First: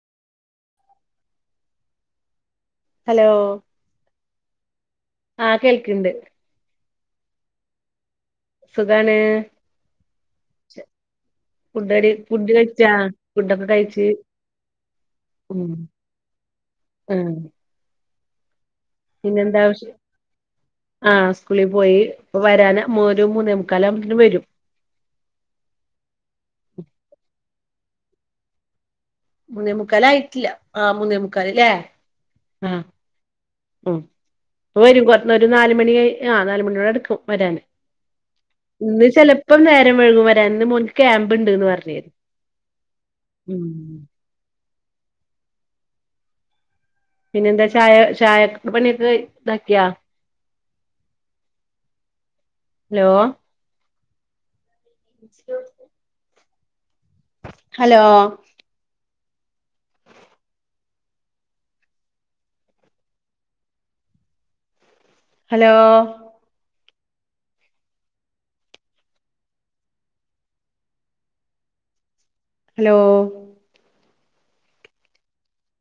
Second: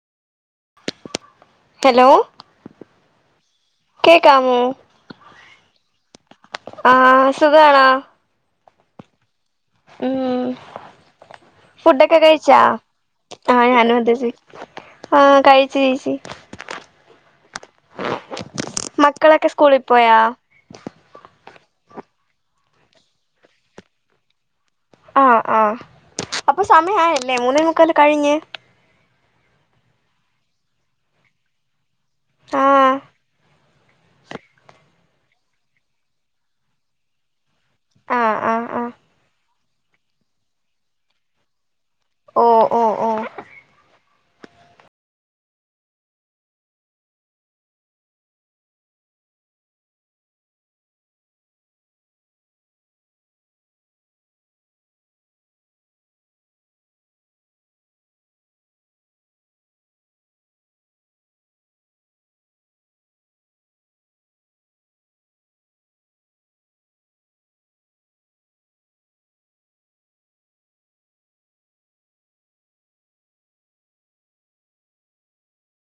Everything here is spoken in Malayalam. ഹലോ ഹലോ കേക്കാമോ ആഹ് കേൾക്ക്ണ്ട് ആഹ് സുഖവാണോ? സുഖാണ് ഉം ഫുഡടി ഫുഡൊക്കെ ഫുഡ് കഴിച്ചാ? ഫുഡൊക്കെ ആഹ് ഞാനും കഴിച്ച് അതെ ചോയ്ക്ക്ന്നെ ആഹ് കഴിച്ചു ചേച്ചി ഉം മക്കളൊക്കെ പിന്നെന്താ സ്കൂളിൽ വിശേ പോയാ ആഹ് സ്കൂളി പോയി ഇപ്പൊ വരാന ഒരു മൂന്നേ മുക്കാലാകുമ്പേക്ക്ന് വരും ആഹ് ആഹ് അപ്പൊ സമയായല്ലേ? മൂന്നേമുക്കല് കഴിഞ്ഞ് മുന്നേമുക്കാലായിട്ടില്ല ആഹ് മുന്നേമുക്കാല് ല്ലേ? ആ ആഹ് ഉം ഇപ്പവരും കൊറ ഒരു നാല് മണി കഴി ആഹ് നാലുമണിയോടടുക്കും വരാന് ആ ആ ആ ഇന്ന് ചെലപ്പം നേരം വൈകും വരാന് ഇന്ന് മോൻക്ക് ക്യാമ്പ് ഇണ്ട്ന്ന് പറഞ്ഞിരുന്നു ഓഹ് ഓഹ് ഉം പിന്നെന്താ ചായ ചായക് പണിയൊക്കെ ഇതാക്കിയാ? Law [unintelligible] hello hello hello